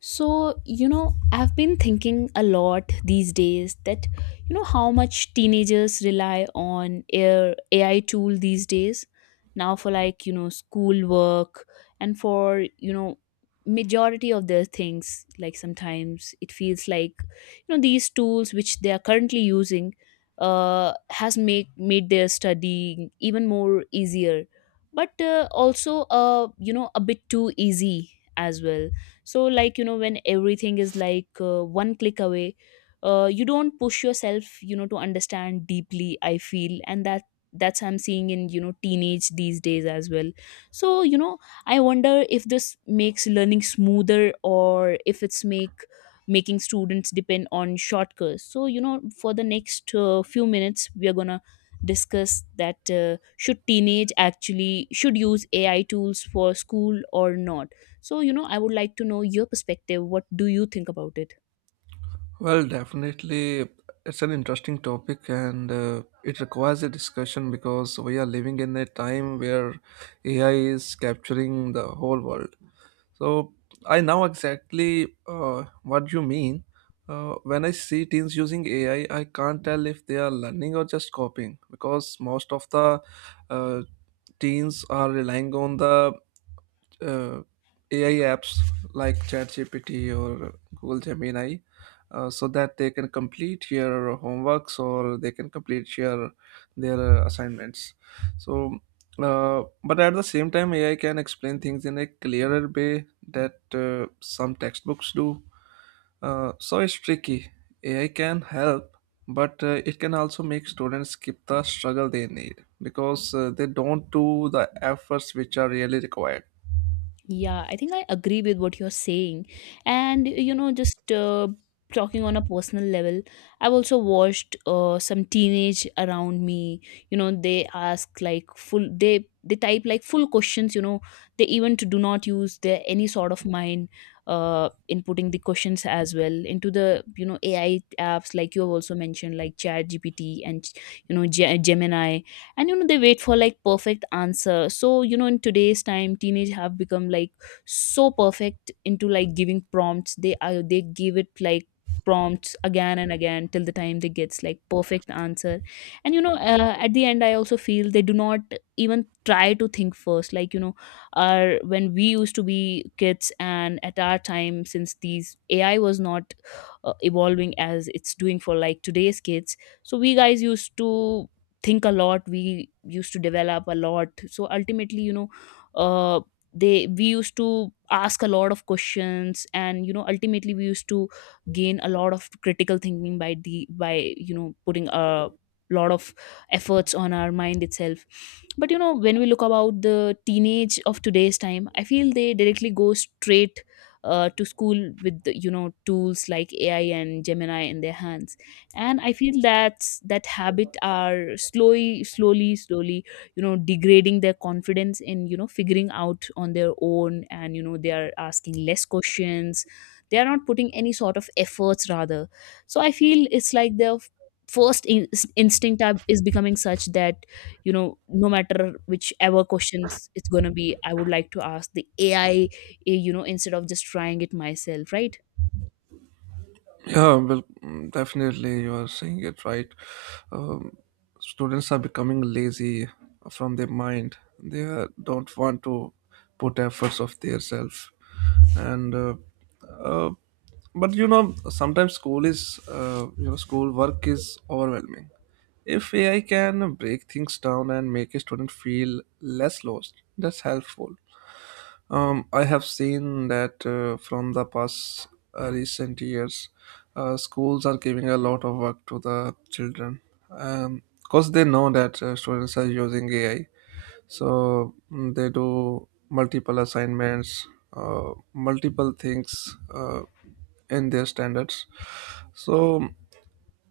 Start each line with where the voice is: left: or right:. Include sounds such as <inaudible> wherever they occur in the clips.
left: I've been thinking a lot these days that, how much teenagers rely on air AI tool these days now for schoolwork and for majority of their things. Like sometimes it feels like these tools which they are currently using has make made their studying even more easier, but a bit too easy as well. So when everything is one click away, you don't push yourself to understand deeply, I feel, and that's I'm seeing in teenage these days as well. So I wonder if this makes learning smoother or if it's make making students depend on shortcuts. So for the next few minutes we are gonna discuss that, should teenage actually should use AI tools for school or not? So, I would like to know your perspective. What do you think about it?
right: Well, definitely, it's an interesting topic and it requires a discussion because we are living in a time where AI is capturing the whole world. So, I know exactly what you mean. When I see teens using AI, I can't tell if they are learning or just copying because most of the uh, teens are relying on the uh, AI apps like ChatGPT or Google Gemini, so that they can complete your homeworks or they can complete your their assignments. So, but at the same time, AI can explain things in a clearer way that some textbooks do. So it's tricky. AI can help, but it can also make students skip the struggle they need because they don't do the efforts which are really required.
left: Yeah, I think I agree with what you're saying. And, you know, just talking on a personal level, I've also watched some teenage around me. They ask like full, they type like full questions. They even to do not use their any sort of mind in putting the questions as well into the AI apps like you have also mentioned like Chat GPT and Gemini. And they wait for like perfect answer. So in today's time teenage have become like so perfect into like giving prompts. They are they give it like prompts again and again till the time they gets like perfect answer. And at the end I also feel they do not even try to think first, are when we used to be kids, and at our time since these AI was not evolving as it's doing for like today's kids, so we guys used to think a lot. We used to develop a lot, so ultimately you know uh, they we used to ask a lot of questions, and ultimately we used to gain a lot of critical thinking by the by you know putting a lot of efforts on our mind itself. But when we look about the teenage of today's time, I feel they directly go straight to school with the tools like AI and Gemini in their hands. And I feel that that habit are slowly, slowly, slowly degrading their confidence in figuring out on their own. And they are asking less questions, they are not putting any sort of efforts rather. So I feel it's like their first in- instinct is becoming such that no matter whichever questions it's going to be, I would like to ask the AI, instead of just trying it myself, right?
right: Yeah, well, definitely, you are saying it right. Um, Students are becoming lazy from their mind. They don't want to put efforts of their self, and uh, but you know sometimes school is you know school work is overwhelming. If AI can break things down and make a student feel less lost, that's helpful. I have seen that from the past recent years, schools are giving a lot of work to the children because they know that students are using AI. So they do multiple assignments, multiple things in their standards. So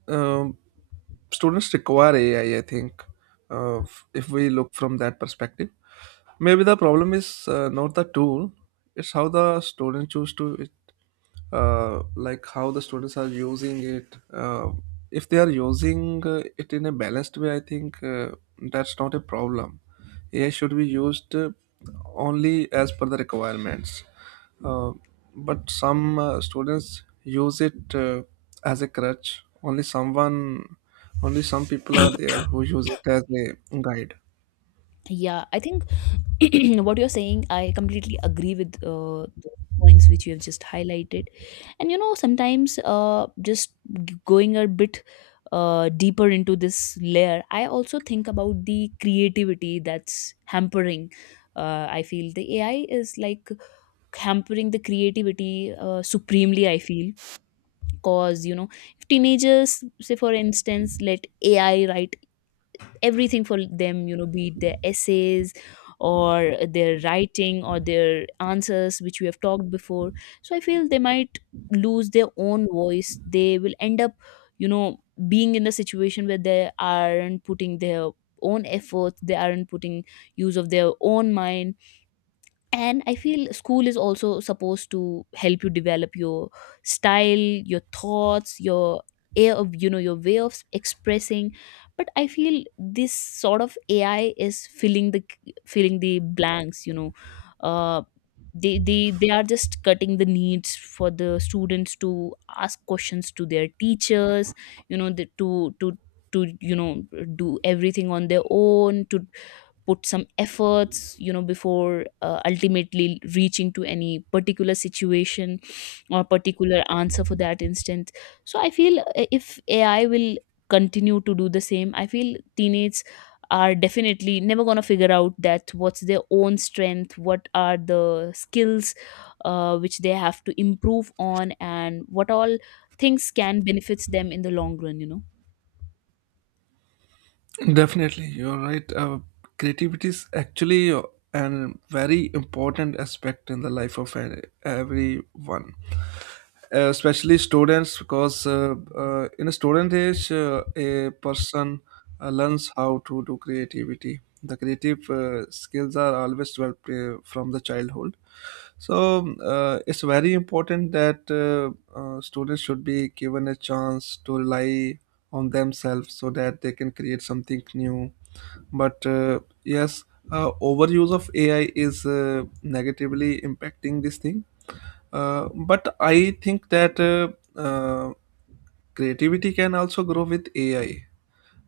right: um, students require ai I think, if we look from that perspective, maybe the problem is not the tool, it's how the student choose to it, like how the students are using it. uh, if they are using it in a balanced way, I think that's not a problem. AI should be used only as per the requirements. Uh, but some uh, students use it as a crutch. Only someone only some people are there who use it as a guide.
left: Yeah, I think <clears throat> what you're saying I completely agree with, the points which you have just highlighted. And sometimes, going a bit deeper into this layer, I also think about the creativity that's hampering. I feel the AI is like hampering the creativity supremely, I feel, cause if teenagers, say for instance, let AI write everything for them, be it their essays or their writing or their answers, which we have talked before. So I feel they might lose their own voice. They will end up you know being in the situation where they aren't putting their own efforts, they aren't putting use of their own mind. And I feel school is also supposed to help you develop your style, your thoughts, your air of your way of expressing. But I feel this sort of AI is filling the blanks, uh they, they are just cutting the needs for the students to ask questions to their teachers, you know the, to you know do everything on their own, to put some efforts, before ultimately reaching to any particular situation or particular answer for that instance. So I feel, if AI will continue to do the same, I feel teenagers are definitely never going to figure out that what's their own strength, what are the skills which they have to improve on, and what all things can benefits them in the long run,
right: Definitely you're right. Creativity is actually a very important aspect in the life of everyone, especially students because in a student age a person learns how to do creativity. The creative skills are always developed from the childhood. It's very important that students should be given a chance to rely on themselves so that they can create something new. But yes, overuse of AI is negatively impacting this thing. But I think that uh, creativity can also grow with AI.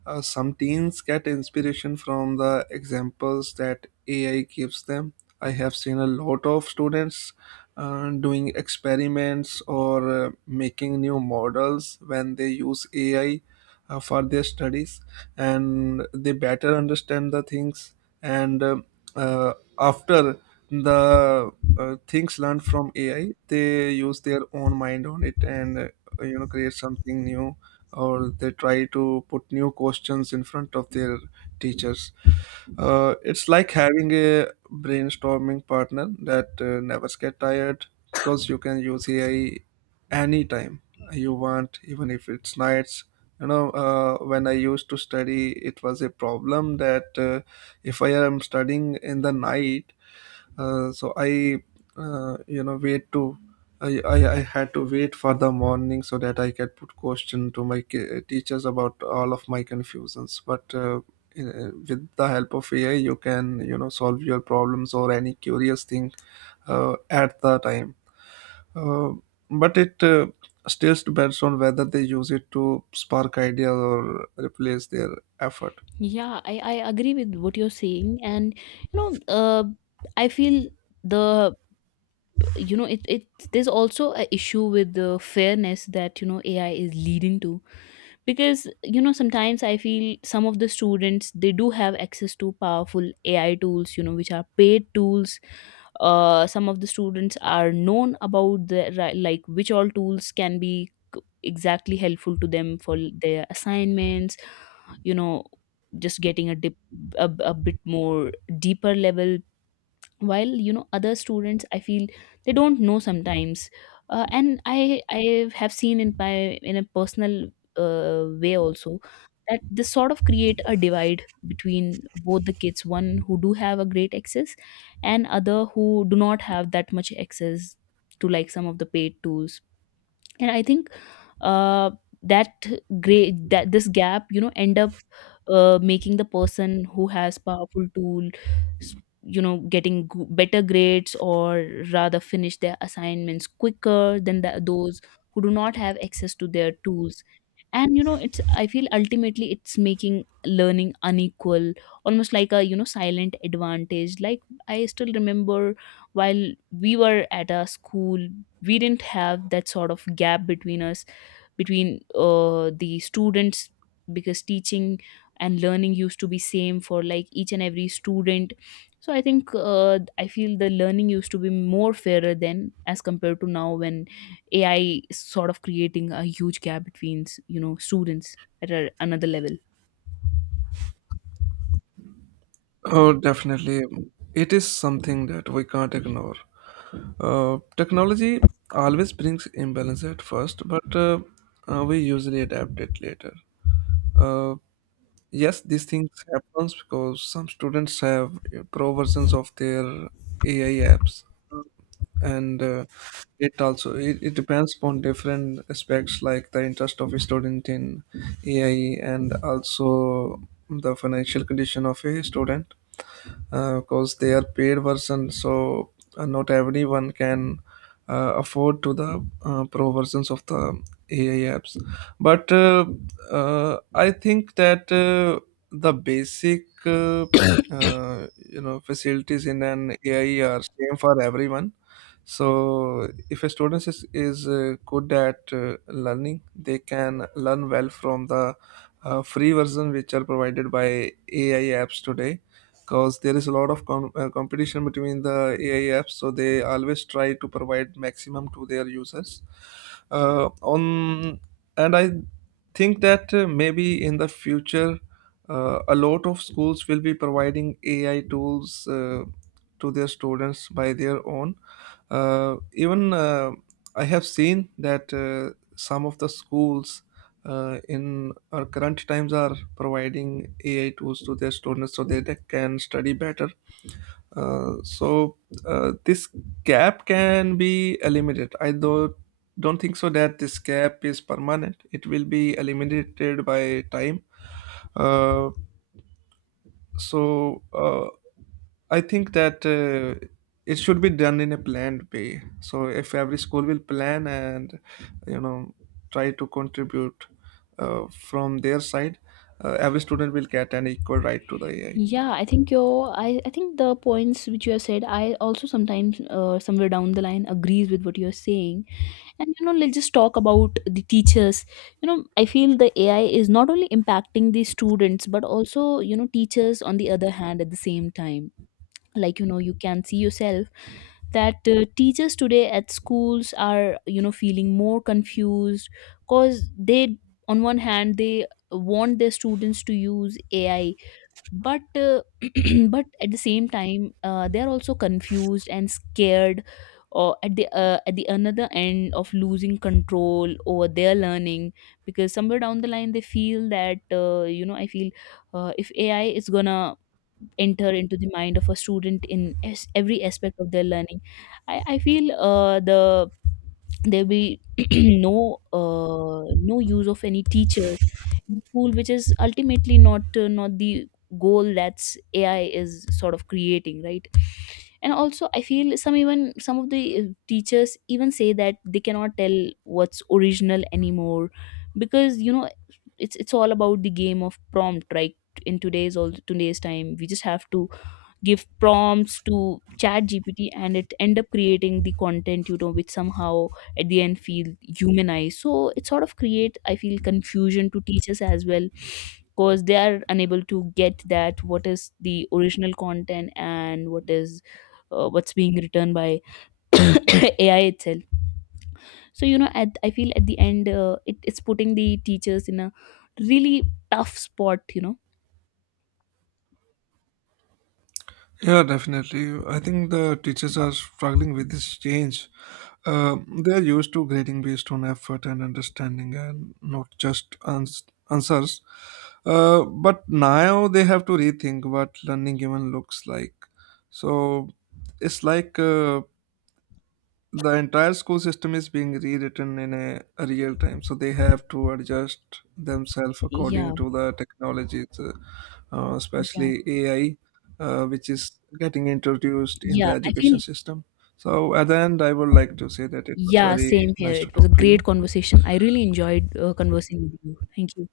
right: Some teens get inspiration from the examples that AI gives them. I have seen a lot of students doing experiments or making new models when they use AI for their studies, and they better understand the things. And uh, After the things learned from AI, they use their own mind on it and, you know, create something new, or they try to put new questions in front of their teachers. It's like having a brainstorming partner that never get tired because you can use AI anytime you want, even if it's nights. When I used to study, it was a problem that if I am studying in the night, so I you know wait to I had to wait for the morning so that I could put question to my teachers about all of my confusions. But with the help of AI, you can, you know, solve your problems or any curious thing at the time. Uh, but it still depends on whether they use it to spark ideas or replace their effort.
left: Yeah, I agree with what you're saying. And you know, uh, I feel the you know it it there's also a issue with the fairness that AI is leading to, because sometimes I feel some of the students, they do have access to powerful AI tools, which are paid tools. Some of the students are known about like which all tools can be exactly helpful to them for their assignments, you know just getting a dip a bit more deeper level, while other students, I feel they don't know sometimes. And I have seen in my in a personal way also that this sort of create a divide between both the kids, one who do have a great access and other who do not have that much access to like some of the paid tools. And I think uh that that this gap end up making the person who has powerful tool, s- getting better grades, or rather finish their assignments quicker than those who do not have access to their tools. And it's, I feel, ultimately it's making learning unequal, almost like a silent advantage. Like, I still remember while we were at a school we didn't have that sort of gap between us, between the students, because teaching and learning used to be same for like each and every student. So I think I feel the learning used to be more fairer than as compared to now, when AI is sort of creating a huge gap between students at another level.
right: Oh, definitely, it is something that we can't ignore. Technology always brings imbalance at first, but we usually adapt it later. Uh, yes, these things happens because some students have pro versions of their AI apps, uh, and it also it depends upon different aspects like the interest of a student in AI and also the financial condition of a student, because they are paid version. So not everyone can afford to the pro versions of the ai apps. But I think that the basic uh, you know facilities in an ai are same for everyone. So if a student is good at learning, they can learn well from the free version which are provided by ai apps today, because there is a lot of competition between the AI apps, so they always try to provide maximum to their users. On and I think that maybe in the future, a lot of schools will be providing AI tools to their students by their own. Even, I have seen that some of the schools in our current times are providing AI tools to their students so that they can study better. So this gap can be eliminated. I do don't think so that this gap is permanent. It will be eliminated by time. Uh, so uh, I think that it should be done in a planned way. So if every school will plan and, you know, try to contribute from their side, every student will get an equal right to the AI.
left: Yeah, I think I think the points which you have said, I also sometimes somewhere down the line agrees with what you're saying. And you know, let's just talk about the teachers. You know, I feel the AI is not only impacting the students but also teachers on the other hand at the same time. Like you know, you can see yourself that teachers today at schools are feeling more confused because they, on one hand they want their students to use AI, but <clears throat> but at the same time they are also confused and scared, or at the another end of losing control over their learning, because somewhere down the line they feel that you know I feel if AI is gonna enter into the mind of a student in every aspect of their learning, I feel there be <clears throat> no no use of any teachers in school, which is ultimately not the goal that's AI is sort of creating, right? And also I feel some, even some of the teachers even say that they cannot tell what's original anymore, because it's all about the game of prompt, right? In today's time we just have to give prompts to Chat GPT and it end up creating the content, which somehow at the end feel humanized. So it sort of create, I feel, confusion to teachers as well, because they are unable to get that what is the original content and what is what's being written by <coughs> AI itself. So you know at I feel at the end, it's putting the teachers in a really tough spot, you know
right: Yeah, definitely. I think the teachers are struggling with this change. They are used to grading based on effort and understanding and not just answers. But now they have to rethink what learning even looks like. So it's like the entire school system is being rewritten in a real time, so they have to adjust themselves according
left: yeah
right: to the technologies, especially
left: yeah
right: AI, which is getting introduced in the
left: yeah I
right: education
left: feel
right: system. So at the end I would like to say that it was
left: Yeah,
right: very
left: same here.
right: nice to
left: It was a
right: talk to you.
left: great conversation. I really enjoyed
right: Thank
left: conversing with you. Thank you.